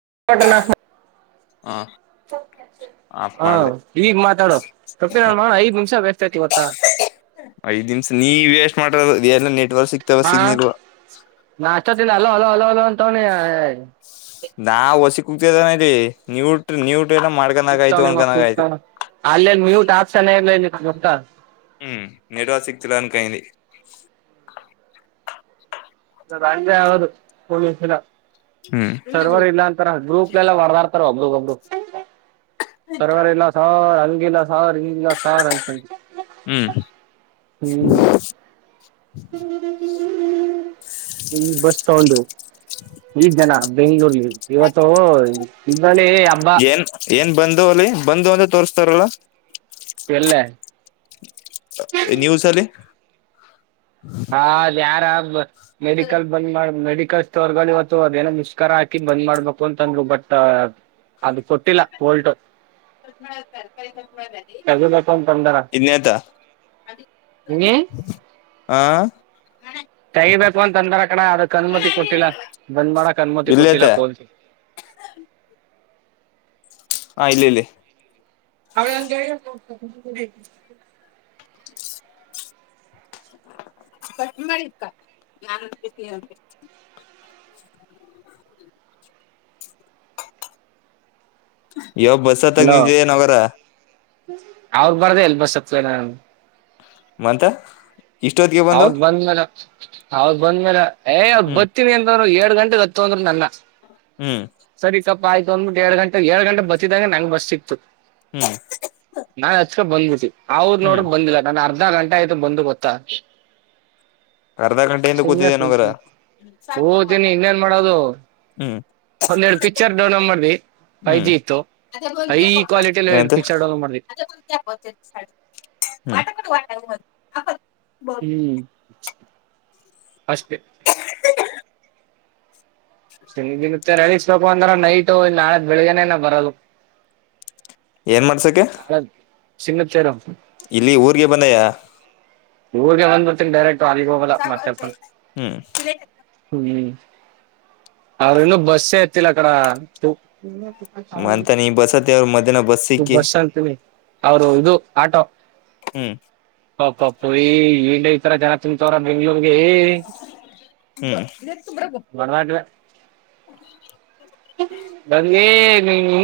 [unintelligible] ಹ ಆಫ್ ಹಾ ಮಾಡ್ರಿ ಈಗ್ ಮಾತಾಡೋ ಪ್ರಪ ಹ ಮಾಡ ಐದ್ ನಿಮಿಷ ವೇಷ್ಠ್ಆಯತ್. ಐದ್ ನಿಮ್ಸ ನೀ ವೇಸ್ಟ್ ಮಾಡ ಎಲ್ಲ ನೆಟ್ವರ್ಕ್ ಸಿಗ್ತಾವ ಸಿಗನಿಲ್ವ. ಇ ಅಲ ಅಲೋ ಅಲೋ ಅಲೋ ಅಂತವನಿ. [unintelligible] [unintelligible] ಮಾಡ್ಕನಾಗ ಆಯ್ತು ಅನ್ಕನಾಗ ಆಯ್ತು [unintelligible] ಅಲ್ಲೆನ್ ಮ್ಯೂಟ್ ಒಪ್ಸಿನೇ ಇಲ್ಲ ಗೊತ್ತ. ಹ್ಮ್ ನೆಡುವರ್ಕ್ ಸಿಗ್ತಿಲ್ಲ ಅಂಕಡಿ. ಅದಂಗೆ ಆಗದು ಪವಂಸಲ ಹ್ಮ್ ಸರ್ವರ್ ಇಲ್ಲ ಅಂತರ ಗ್ರೂಪ್ಲ್ಲ ಹೊಡ್ತಾದ್. ಒಬರಿಗ್ ಒಬ್ಬರು ಸರ್ವೆರ್ ಇಲ್ಲ ಸರ್ ಹಂಗಿಲ್ಲ ಸರ್. ಸ್ರ ಇಲ್ಲ ಸಾರ್ ಅತ ಹ್ಮ್ ಹ್ಮ್. ಹ್ಮ ಬಸ್ ಸ್ಟಾಂಡ. ಈ ಜನ ಬೆಂಗಳೂರ್ಲ್ಲಿ ಇವತ್ತು ಇದ್ರಲ್ಲಿ ಹಬ್ಬ. ಬ ಅಲ್ಲಿ ಬಂದು ಅಂತ ತೋರಿಸ್ತಾರಲ್ಲ. ಎಲ್ಲೇ ನ್ಯೂಸಲ್ಲಿ. ಹಾ ಅದ ಯಾರ ಮೆಡಿಕಲ್ ಬಂದ್ ಮಾಡ ಮೆಡ ಸ್ಟೋರ್ ಇವತ್ತು ಅದೇನೋ ಮುಷ್ಕಾರರ ಹಾಕಿ ಬಂದ್ ಮಾಡ್ಬೇಕು ಅಂತಂದ್ರು ಬಟ್ ಅದು ಕೂಟ್ಟಿಲ್ಲ ಕೂಲಟ್. ತಗಿಬೇಕು ಅಂತ ತಂದರ ಹ. ಇದ್ನೇತ ಹ [inaudible] ತಗಿಬೇಕು ಅಂತ ಅಂದ್ರ ಕಣ ಅದಕ್ ಅನುಮತಿ ಕೊಟ್ಟಿಲ್ಲ ಬಂದ್ ಮಾಡಕ್ ಅನುಮತಿ ಇಲ್ಲೇತ ಕೊಟ್ಟಿಲ್ಲ [unintelligible] [inaudible] ಹಾ ಇಲ್ಲಿ ಇಲ್ಲಿ‌. ಅ [unintelligible] ಕಟ್ ಮಾಡಿಕ್ಕ ನನ್ [unintelligible] [inaudible] [inaudible] ಯಾವ ಬಸ್ ಹತ್ತಾಗ ಅಲೋ ನಿಂತಿದೆ ನಗರ ಅವ್ರ ಬಾರ್ದ ಎಲ್ ಬಸ್ತ್ಡ ನಾನು ಮಂತ ಇಷ್ಟೊತ್ತಿಗೆ ಬಂದು ಅವದ್ ಬಂದ್ಮೇಲೆ ಅವದ್ ಬಂದ್ಮೇಲೆ ಏ ಹ್ಮ್ ಬರ್ತೀನಿ ಅಂತ್ರು ಎ ಗಂಟೆಗೆ ಹತ್ತು ಅಂದ್ರು ನನ್ನ ಹ್ಮ್ ಸರಿಕಪ್ಪ ಆಯ್ತು ಅಂದ್ಬಿಟ್ಟು ಎರಡ್ ಗಂಟೆ ಏಡ್ ಗಂಟೆ ಬತ್ತಿದಂ ನಂ ಬಸ್ ಸಿಕ್ತು ಹ್ಮ್ ನಾ ಬಂದಬಿತಿ ಅವ್ ಹ್ಮ್ ನೋಡ್ರ ಬಂದಿಲ್ಲ ನಾನ ಅರ್ಧ ಗಂಟೆ ಆಯ್ತು ಬಂದು ಗೊತ್ತಾ ಅರ್ಧ ಗಂಟೆಯಿಂದ ಸುಮ್ನೆ ಕೂತಿದ್ದೇನೋಗರ ಕೂತೀನಿ ಕೋತೀನಿ ಇಂನೇನ್ ಮಾಡದು ಹ್ಮ್ ಒಂದೆರೆಡು ಪಿಕ್ಚರ್ ಡೌನ್ಲೋಡ್ ಮಾಡಿಧಿ ಹ್ಮ್ ಏನಂತ್ಯ ವಟಾ ಕ್ವಾಲಿಟಿಲಿ ಎರಡು ಪಿಕ್ಚರ್ ಡೌನ್ಲೋಡ್ ಮಾಡ್ದಿ ಕಡಟ [unintelligible] ಹ್ಮ್ ಅಷ್ಟೇ ಸಿನ ದಿನತ್ತ ರಳಿಸಬೇಕು ಅಂದ್ರ ನೈಟ್ ನಾಳೆ ಬೆಳಿಗ್ನೇನ ಬರದು ಏನ್ ಮಾಡ್ಸಕ ಚಿನ್ನದ ತೇರು ಇಲ್ಲಿ ಊರ್ಗೆ ಬಂದಯ ಊರ್ಗೆ ಒಂದ್ ಬರ್ತೀನ ಡೈರೆಕ್ಟ್ ಅಲಿಗೆ ಹೋಗಲ್ಲ ಮತ್ತೆ ಹ್ಮ್ ಹ್ಮ್ ಅವ್ರ ಇನ್ನುೂ ಬಸ್ಸೇ ಅತಿಲ್ಲ ಅ ಕಡ ಮಂತ ನೀ ಬಸತ್ತ ಅವ್ರ ಮಧ್ಯಾಹ್ನ ಬಸ್ ಸಿಕ್ಕಿ ಬಸಅಂತೀನಿ ಅವರು ಇದು ಆಟೋ ಹ್ಮ್ ಪಪಪ್ಪ ಈ ಹೆಂಡ ಈತರ ಜನ ತೂಮ್ಮತಾವರ ಬೆಂಗಳೂರಿಗೆ [unintelligible] ಬನ್ನಿ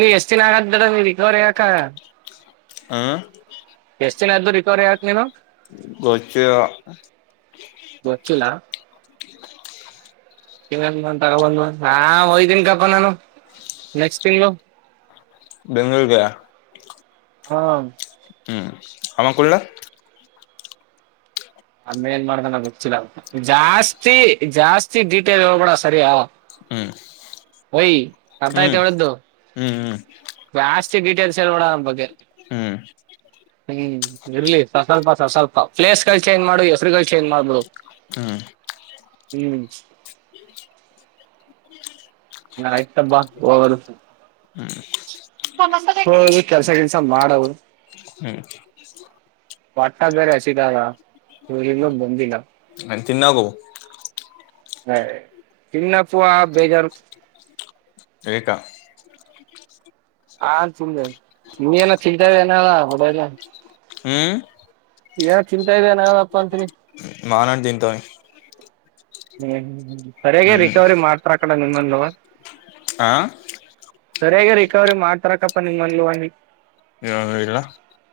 ಇ ಎಷ್ಟ್ ದಿನ ಆಗಾದಡ ನೀ ರಿಕವರಿ ಯಾಕ ಹ ಎಷ್ಟ್ ದಿನದ್ದು ರಿಕವರಿ ಆಕ್ ನೀನು ಗೊಚ್ಚು ಗೊತ್ತಿಲ್ಲ ತಗೊಬಂದ ಹಾ ಒಯ್ತನ್ ಕಪ ನಾನು ನೆಕ್ಸ್ಟ್ ತಿಂಗಗಳು ಬೆಂಗಳೂರುಗೆ ಹಾ ಹ್ಮ್ ಅವ ಕುಳ್ಳ ಅವ ಏನ್ ಮಾಡ್ದನೋ ಗೊತಿಲ್ಲ ಜಾಸ್ತಿ ಜಾಸ್ತಿ ಡೀಟೇಲ್ ಹೇಬೇಡ ಸರಿಯ ಹ್ಮ್ ವೈ ಅರ್ಥ ಹ್ಮ್ ಆಯ್ತಾ ಹೇಳಿದ್ದು ಹ್ಮ್ ಹ್ಮ್ ಜಾಸ್ತಿ ಡೀಟೇಲ್ಸ್ ಅವನ್ ಬಗ್ಗೆ ಹ್ಮ್ ಹ್ಮ್ ಇರ್ಲಿ ಸ ಸ್ವಲ್ಪ ಸ ಸ್ವಲ್ಪ ಪ್ಲೇಸ್ ಕ ಚೇಂಜ್ ಮಾಡು ಹೆಸರುಗಳು ಚೇಂಜ್ ಮಾಡು ಬಿಡೋ ಹ್ಮ್ ಹ್ಮ ನಯಬ ಹೋಗದು ಹ್ಮ್ ಹೋಗಿ ಕೆಲಸ ಗಿಲ್ಸು ಮಾಡವದು ಹ್ಮ್ ಒಟ್ಟ್ದಾರೆ ಹಸಿದಾರ ಇವರನ್ನು ಬಂದಿಲ್ಲ ತಿನ್ನೋಗು ಹೇ ತಿನ್ನಕ್ಕೂ ಬೇಜಾರು ಏಕ ಹಾ ತಿಂದೆ ನಿನ್ ಏನೋ ತಿಂತಾ ಇದ್ಯಾ ಅಂದದಗದೆ ಬಡ್ಡೆ ಐದ್ನೇ ಹ್ಮ್ ಏನ ಚಿಂತಾ ಇದೆಯ ನಾವನ್ ಅಪ್ಪ ಅಂತೀನಿ ಮಾವಿನ ಹಣ್ಣು ತಿಂತಾವ್ ನೀ ಹ್ಮ್ ಸರಿಯಾಗಿ ರಿಕವರಿ ಮಾಡ್ತಾರ ಕಡ ನಿಮ್ಮಲ್ಲಿವ ಹಾ. ಸರಿಯಾಗಿ ರಿಕವರಿ ಮಾಡ್ತಾರಕಪ್ಪ ನಿಮ್ [unintelligible] [unintelligible] ಇಲ್ಲ.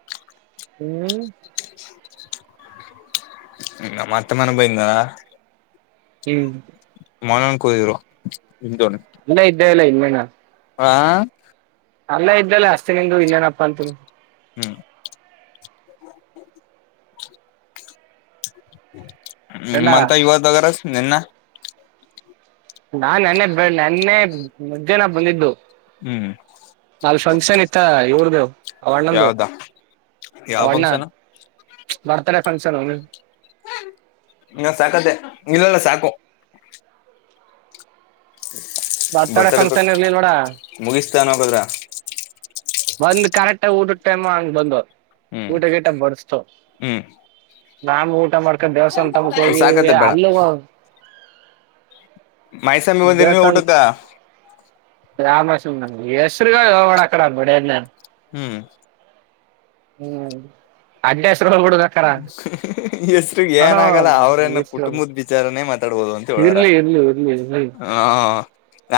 [unintelligible] ಮತ್ತೆ ಮನೆ. [unintelligible] ಹ್ಮ್. ಮನನ್ ಕೂದಿದ್ರು ತಿಂತಾವ್ನೆ. ಅಲ್ಲೇ ಇದ್ದೇ ಇಲ್ಲ ಇನ್ [inaudible] ಹಾ. ಅಲ್ಲ ಇದ್ದಲ್ಲ ಅಷ್ಟತೇ ನಿಂದು ಇನ್ನೇನಪ್ಪಾ ಅಂತಂದಿ. ಹ್ಮ್. ಹ್ಮ ಗಂಡ ಮತ್ತೆ ಇವತ್ತು ಹೋಗೋರ ನೆನ್ನ. ನಾನ್ ನೆನ್ನೆ ಬೆ ನೆನ್ನೆ ಮಧ್ಯಾಹ್ನ ಬಂದಿದ್ದು. ಹ್ಮ್ ನಾಲ್ ಫಂಕ್ಷನ್ ಇತ್ತ ಇವ್ರ್ದ ಅವ್ಣಂದು. ಯಾವ್ದ ಯಾವ ಅವಣ್ಣ ಫಂಕ್ಷನ್ ಬರ್ತ್ಡೇ ಫಂಕ್ಷನ್. [unintelligible] ಸಾಕಾದೆ ಇಲ್ಲಲ್ಲ ಸಾಕ. [inaudible] ಬರ್ತಡೇ ಫಂಕ್ಷನ್ ಇರ್ಲಿಲ್ ನೋಡ ಮುಗಿಸ್ತಾನ ಹೋಗದ್ರ. ಒಂದ್ ಕರೆಕ್ಟ್ ಊಟ ಟೈಮ್ ಹಂಗ್ ಬಂದ. ಹ್ಮ್ ಊಟ ಕೆಟ್ಟ ಬಸ್ತು ಹ್ಮ್ ರಾಮ್ ಊಟ ಮಾಡ್ಕೊಂಡ್ ದೇವಸ್ಥಾನ ತಮಕ್ ಹೋಗಿ ಸಾಕತ್ತ ಬೇಡ ಅಲ್ಲ. ಮಯ್ಯಸ್ವಾಮಿ ಬಂದೆ ನೀವು ಊಟಕ್ಕ. ಯಾವ ಮಹೇಸ್ವಾಮಿ ಹೆಸರುಗಳು ಹೇಳಬೇಡ. [unintelligible] ಹ್ಮ್. ಹ್ಮ್ ಅಡ್ ಎಸ್ರಗ್ ಹ ಏನಾಗಲ್ಲ ಅವ್ರನ ಕುಟುಂಬದ ವಿಚಾರನೇ ಮಾತಾಡ್ಬೋದು ಅಂತ ಹೇಳ. ಇರ್ಲಿ ಇರ್ಲಿ ಇರ್ಲಿ ಇರ್ಲಿ ಹೂ.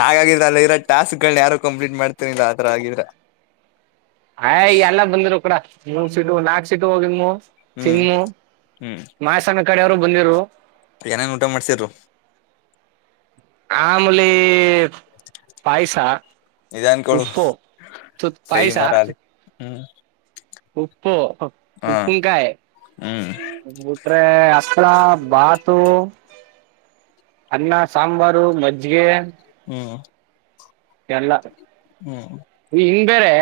ಹಾಗಿದ್ರ ಅಲ್ಲ ಇರೋ ಟಾಸ್ಕ್ಗಳನ್ನ ಯಾರು ಕಂಪ್ಲೀಟ್ ಮಾಡ್ತನಿಲ್ಲ ಆತರ ಆಗಿದ್ರೆ. ಆಯ್ ಎಲ್ಲ ಬಂದ್ರು ಕೂಡ ಮೂೂರ್ ಸೀಟ ನಾಕಕ್ ಸೀಟ ಹೋಗಿದ್್ಮ. ಹ್ಮ್ ಚಿನ್ನು ಹ್ಮ್ ಮಾಯಸ್ವಾಮಿ ಕಡೆ ಅವರು ಬಂದಿದ್ದರು. ಏನೇನ್ ಊಟ ಮಾಡ್ಸಿದ್ರು. ಆಮಲಿ ಪಾಯಸ ಇದ ಅನ್ಕೊಳು ಉಪ್ಪು. ತು ಕೈ ಪಾಯಸ. ಮರ ಅಲ್ಲಿ ಹ್ಮ್ ಹಪ್ಪೋ ಹ ಉಪ್ಪನ್ ಕಾಯಿ. ಹ್ಮ್ ಬಿಟ್ರೆ ಅಪ್ಪಾಳ ಬಾತು. ಅನ್ನ ಸಾಂಬಾರು ಮಜ್ಜಿಗೆ. ಹ್ಮ. ಎಲ್ಲ. ಹ್ಮ್. ಈ ಹಿಂಗ್ ಬೇರೆ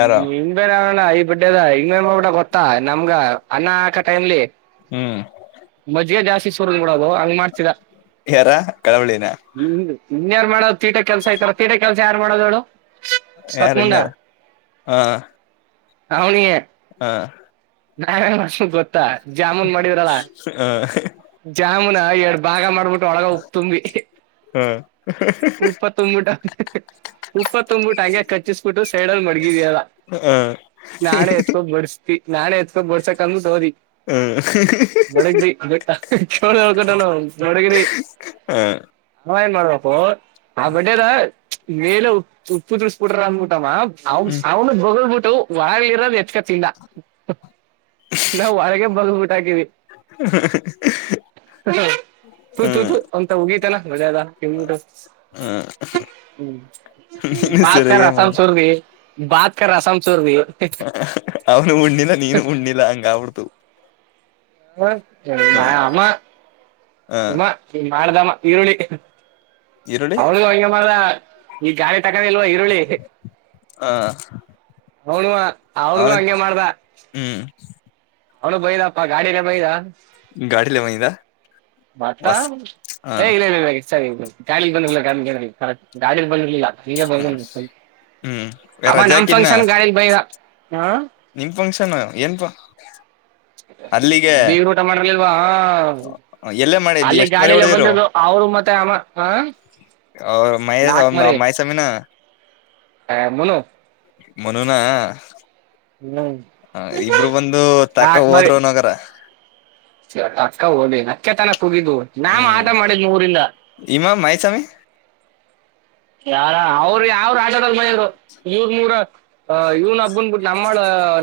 ಯಾರ ಬೇರೆ ಅವ. ಈ ಬಡ್ಡದ ಇಬಡ ಗೊತ್ತಾ ನಮ್ಗ ಅನ್ನ ಆಕ ಟೈಮ್ಲಿ. ಹ್ಮ್. ಮಜ್ಜಿಗೆ ಜಾಸ್ತಿ ಶುರ್ ಬಿಡೋದು ಹಂಗ ಮಾಡ್ತಿದ. ಯಾರ ಕಳವಳಿನ ಇನ್ಯಾರ ಮಾಡೋ ತೀಟೆ ಕೆಲಸ ಆಐತಾರ ತೀಟೆ ಕೆಲ್ಸ ಯಾರ ಮಾಡುವುದು ಹೇಳು. ಯಾರು ಸತ್ಮುಂಡ ಇನ್ನಯಾರ ಹಾ. ಅವನಿಯಾ. ಹಾ. ನಾವೇನ್ ಮಾಡ್ಸಿದ್ಮೇಲೆ ಗೊತ್ತಾ ಜಾಮೂನ್ ಮಾಡವ್ರಲ್ಲಾ. ಹ ಜಾಮೂನ ಎರಡ್ ಭಾಗ ಮಾಡ್ಬಿಟ್ಟು. ಒಳಗ ಉಪ್ಪು ತುಂಬಿ ಹ ಹ ಉಪ್ಪ ತುಂಬಿಬಿಟ್ಟ. ಉುಪ್ಪ ತುಂಬ್ಬಿಟ್ಟು ಹಂಗೆ ಕಚ್ಚಿಸ್ಬಿಟ್ಟು ಸೈಡಲ್ಲಿ ಮಡಗಿದ್ಯಲ್ಲ ನಾಡೆ ಎತ್ಕೊಂಡ ಬಡಸ್. ನಾೆ ಎತ್ಕ ಬರ್ಸಕ್ಂದ ತಗೋದಿ [unintelligible] ಚೋ ಹೊಳ್ಕಟ್ಟಾನ ನೋಡಗಿನಿ ಹ ಹ ಏನ್ ಮಾಡ್ಬೇಕಪ್ಪು ಆ ಬಡೇದ ಮೇಲೆ ಉ ಉಪ್ಪು ತಿಡಿಸಬಿಟ್ರ ಅನ್ಬಿಟಮ್ಮ ಅವ ಹ ಅವನು ಬಗಬಟ್ಟ ಒರಗ ಇರೋದು ಎಚ್ಕಚ್ಚಿಲ್ಲ ನ ಹೊರಗ ಬಗ್ಬಊಟಕವಿ ತು ಹ ತುಯತು ಅಂತ ಉಗ ಮಜಾದ ಕೆ ಹ ಹ್ಮ ನೀನು ಬತ್ಕ ಸರಿಯಾಗೆ ರಸಮ ಮಾಡ ಸೂರ್ ರ ಬತಕ ರಸಮ ಸೂರ ರೀ ಅವನು ಉಣ್ಣಿಲ್ಲ ನೀನು ಉಣ್ಣಿಲ್ಲ ಹಂಗ ಆಬಡ್ತು ಹ ಆಮ್ಮ ಹ ನಿಮ್ಮ ನೀ ಮಾಡ್ದಮ್ಮ ಈರುಳ್ಳಿ ಈರುಳ್ಳಿ ಅವಳಗ ಹ ಮಾರ ಈ ಜ ತಗೊಂಡಿಲ್ವಾ ಈರುಳ್ಳಿ ಹ ಅವನು ಅವ್ರಗೂ ಅವನ ಹಂಗೆ ಮಾಡ್ದ ಹ್ಮ್ ಅವಳು ಬೈದಾಪ್ಪ ಗಾಡಿನೇ ಬೈದಾ ಗಾಡಿಲೆ ಬಂದಿದ್ದ ಮತ್ತಾ ಹೊಸ್ ಹ ಹೇಗ ಸರಿ ಜಾಲಿಲಿ ಬ್ಲಿಲ್ಲ ಕಮ್ಮಿ ಪ್ಲಿಲ್ಲ ಈಗ ಬಗ ಹ್ಮ್ ಅವ ನಮ ರಜಾಕಿನ್ನ ಫಂಕ್ಷನ್ ಗಾಡ ಬಗ ಹ ನಿಮ್ ಫಂಕ್ಷನ್ ಏನ್ ಬೀವ ಊಟ ಮಾಡಲಿಲ್ವಾ ಹ ಎಲ್ಲೇ ಮಾಡಿದ್ದು ಅಲ್ಲಿ ಎಷ್ಟ್ ಮರಿ ಗಾಳಿಯಲ್ಲ ಹೊಡೆದಿರು ಬಂದು ಅವರು ಮತ್ತೆ ಆಮ್ಮ ಹ ಅವ ಮಹ ಮಹಸಾಮಿನ ಹಾ ಮುನು ಮನಾ ಹ್ಮ್ ಹ ಇಬ್ರು ಬಂದು ತಕ್ಕ ಹಾಕ್ ಮರಿ ಹೋದರುನಗರ ಅಕ್ಕ ಹಓದಿನಕ್ಕೆ ತನ ತಗಿದು ನಾಮ ಹ್ಮ್ ಆಟ ಮಾಡಿದ್ ಮೂರಿಂದ ಇಮಾ ಮಹೇಶಮಿ ಯಾರ ಅವರು ಯಾವ್ರ ಆಟಡದ ಮರು ನೂರ್ ನೂರ ಅ ಇವ್ ಹಬ್ಬನ್ ಬಿಟ್ಟು ನಮ್ಮಳ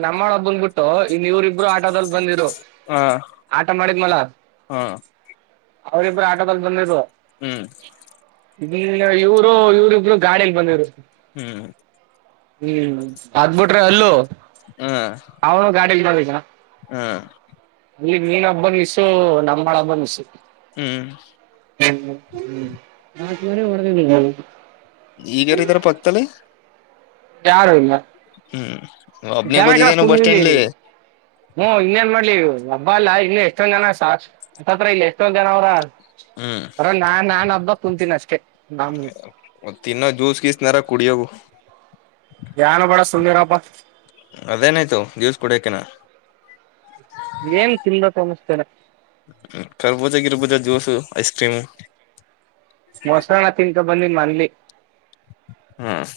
ನಮ್ಮಳ ಹಬ್ಬನ್ ಬಿಟ್ಟು ಇನ್ ಇವ್ರ ಇಬ್ರು ಆಟದಲ್ಲಿ ಬಂದಿದ್ರು ಹಾ ಹಾ ಅವರಿಬ್ಬರು ಆಟೋದಲ್ಲಿ ಬಂದಿದ್ರು ಹ್ಮ್ ಇ ಇವರು ಇವ್ರಬ್ರು ಗಾಡಿಯಂಗ ಬಂದವ್ರು ಹ್ಮ್ ಹ್ಮ್ ಅದ್ಬಿಟ್ರಿ ಅಲ್ಲೂ ಅವನು ಗಾಡಿ ಹಾ ಇಲ್ಲಿ ನೀನ್ ಹಬ್ಬನ್ಸು ನಮ್ಮಳ ಹಬ್ಬನ್ಸು ಹ್ಮ್ ಹ ನಾರೆ ರ ಈಗಾರ ಇದಾರ ಪತಲಿ ಯಾರು ಇಲ್ಲ ಹ್ಮ್ ಒಬ್ನೇ ಗೊತ್ತಿದ್ದೇನು ಬಸ್ ಸ್ಟ್ಯಾಂಡ್ಲಿ ಹ್ಮ್ ಇನ್ನೇನ್ ಮಾಡ್ಲಿ ಹಬ್ಬ ಅಲ್ಲಾ ಇನ್ನು ಎಷ್ಟೊಂದ್ ಜನತ್ರ ಇಲ್ಲಿ ಎಷ್ಟೊಂದ್ ಜನ ಅವ್ರ ಹ್ಮ್ ಅರ ನಾ ನಾನ್ ಹಬ್ಬ ಕುುಂತೀನಿ ಅಷ್ಟೇ ನಮ ಮ ತಿ ಇನ್ನೋ ಜ್ಯೂಸ್ ಗೀಸನಾರ ಕುಡಿಯೋಗ ನ ಬಡ ಸುಂದೀರಾಪ ಅದೇನಾಯ್ತು ಜ್ಯೂಸ್ ಕುಡಿಯಕನ ಏನ್ ತಿಂದ ತಮಸ್ನೆ ಕರ್ಬೂಜ ಗಿರ್ಬುಜ ಜ್ಯೂಸ್ಐಸ್ಕ್ರೀಮು ಮೊಸಳ ತಿನ್ಕೊ ಬಂದಿ ಮನ್ಲಿ ಹ್ಮ್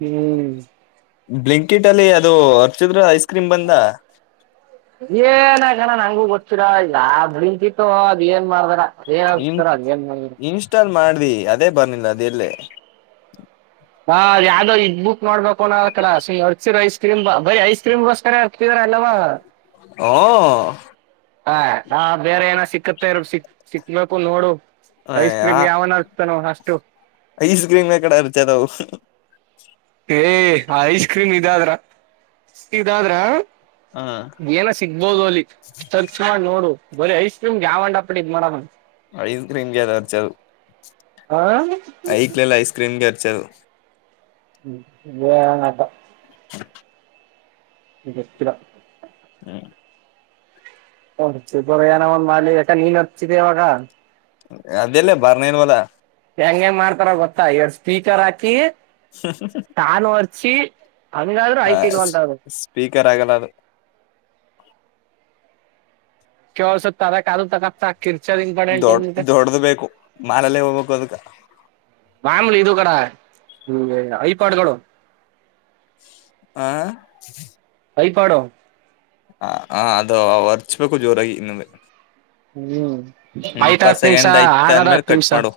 ಹ್ಮ್ ಬ್ಲಿಂಕೆಟ್ ಅಲ್ಲಿ ಅದು ಅರ್ಚಿದ್ರ ಐಸ್ ಕ್ರೀಮ್ ಬಂದ ನಂಗು ಗೊತ್ತೀರಾ ಯಾವ್ ಬ್ಲೈಂಕೀಟ್ ಅದ ಏನ್ ಮಾಡ್ದಾರ ಏನ್ ಇನ್ ಹಕ್ತಾರ ಅದ ಏನ್ ಮಾಡರೊ [unintelligible] ಅದೇ ಬರ್ನ್ನಿಲ್ಲ ಅದೆಲ್ಲೇ ಹಾ ಅ ಯಾವ್ದ್ ಇದ ಬುಕ್ ಮಾಡ್ಬೇಕ [unintelligible] ಕಡ ಸರ್ಚಿರ ಐಸ್ ಕ್ರೀಮ್ ಬರರಿ ಐಸ್ ಕ್ರೀಮ್ ಬೋಸ್ಕರ ಹಕ್ತಿದ [unintelligible] ಓ ಹ ಹಾ ಬೇರೆ ಏನ ಸಿಕ್ಕತ್ತರ ಸಿಕ್ ಸಿಕ್ಬೇಕು ನೋಡು ಐಸ್ ಹ ಕ್ರೀಮ್ ಯಾವನತಾನೋ ಅಷ್ಟು ಐಸ್ ಕ್ರೀಮ್ ನ ಕಡೆ ಅರ್ಚದವು ಏ ಐಸ್ ಕ್ರೀಮ್ ಇದಾದ್ರ ಇದಾದ್ರ ಹ ಏನ ಸಿಗ್ಬೋದು ಅಲ್ಲಿ ಸರ್ಚ್ ಮಾಡಿ ನೋಡು ಬರೀ ಐಸ್ ಕ್ರೀಮ್ ಗೆ ಯಾವನ್ ಅಪ್ಪಡಿ ಇದದು ಮಾಡನ ಐಸ್ ಕ್ರೀಮಗೆ ಅರ್ಚದು ಹ ಐಕ್ಲಲ್ಲ ಐಸ್ ಕ್ರೀಮಗೆ ಅರ್ಚದು ಎನೋಪ [unintelligible] [unintelligible] ಹ್ಮ್ ಒ ಬ ಏನ ಒಂದ್ ಮಾಲಿ ಯಾಕ ನೀನ್ ಹಚ್ಚಿದೆ ಅವಾಗ ಅದೆಲ್ಲ ಬರ್ನೆ ಇಲ್ವಲ್ಲ ಹೆಂಗ್ ಹೆಂಗ್ ಮಾರ್ತಾರ್ ಗೊತ್ತಾ ಎರಡು ಸ್ಪೀಕರ್ ಹಾಕಿ [unintelligible] ಕಿ ಹಂಗಾದ್ರೂ ಐತಿಲ್ವಂತರು [unintelligible] ಗಲ್ಲ ಅದು ಕೆವ ಸ್ವ ತಾರ ಕಾದ ತ ದೊಡ ದೊಡ್ದ ಬೇಕು ಮಾರಲ್ಲೇ ಹೋಗ್ಬೇಕು ಅದಕ ಆಮೇಲೆ ಇದು ಕಡ ಈ ಐಪಾಡ್ಗಳು ಆ [unintelligible] ಹ ಹ ಅದು ವರ್ಚ್ಬೇಕು ಜೋರಾಗಿ ಇನ್ನುವೆ ಹ್ಮ್ ಇ ಆಯ್ತ ಇಪತ್ತು ಹತ್ ನಿಮಿಷ ಸೆಕೆಂಡ್ ಐತೆ ಆಗದ ಆಂದ್ಮೇಲೆ ಹತ್ ಕಟ್ ನಿಮಿಷ ಮಾಡು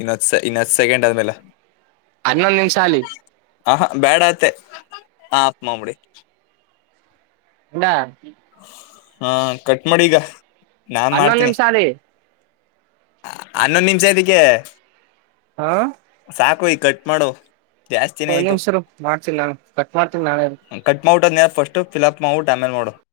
ಇನ್ನು ಹತ್ತು ಸೆಕೆಂಡ್ ಆದ್ಮೇಲೆ ಹನ್ನೊಂದ್ ನಿಮಿಷ ಅಲಿ ಹ ಹಾ ಬ್ಯಾಡ ಆಯತೆ ಹ ಆತ್ ಮಾಡ್ಬಿಡಿ [unintelligible] ಹಾ ಕಟ್ ಮಾಡು ಇಗ ಹನ್ನೊಂದು ನಿಮಿಷ ಆಗ್ಲಿ ಹನ್ನೊಂದು ನಿಮಿಷ ಎದಕ್ಕೆ ಹಾ ಸಾಕು ಈಗ್ ಕಟ್ ಮಾಡು ಜಾಸ್ತಿನೇ ಒಂದ್ ಆಯ್ತು ನಿಂಶ ಇರು ಮಾಡ್ತಿನಿ ನಾನು ಕಟ್ ಮಾಡ್ತನಿ ನಾನರು ಕಟ್ ಮಾಡ್ಬಿಟ್ಟು ಅದ್ನ ಫಸ್ಟ್ ಫಿಲಪ್ ಮಾಡ್ಬಿಟ್ ಆಮೇಲೆ ಮಾಡು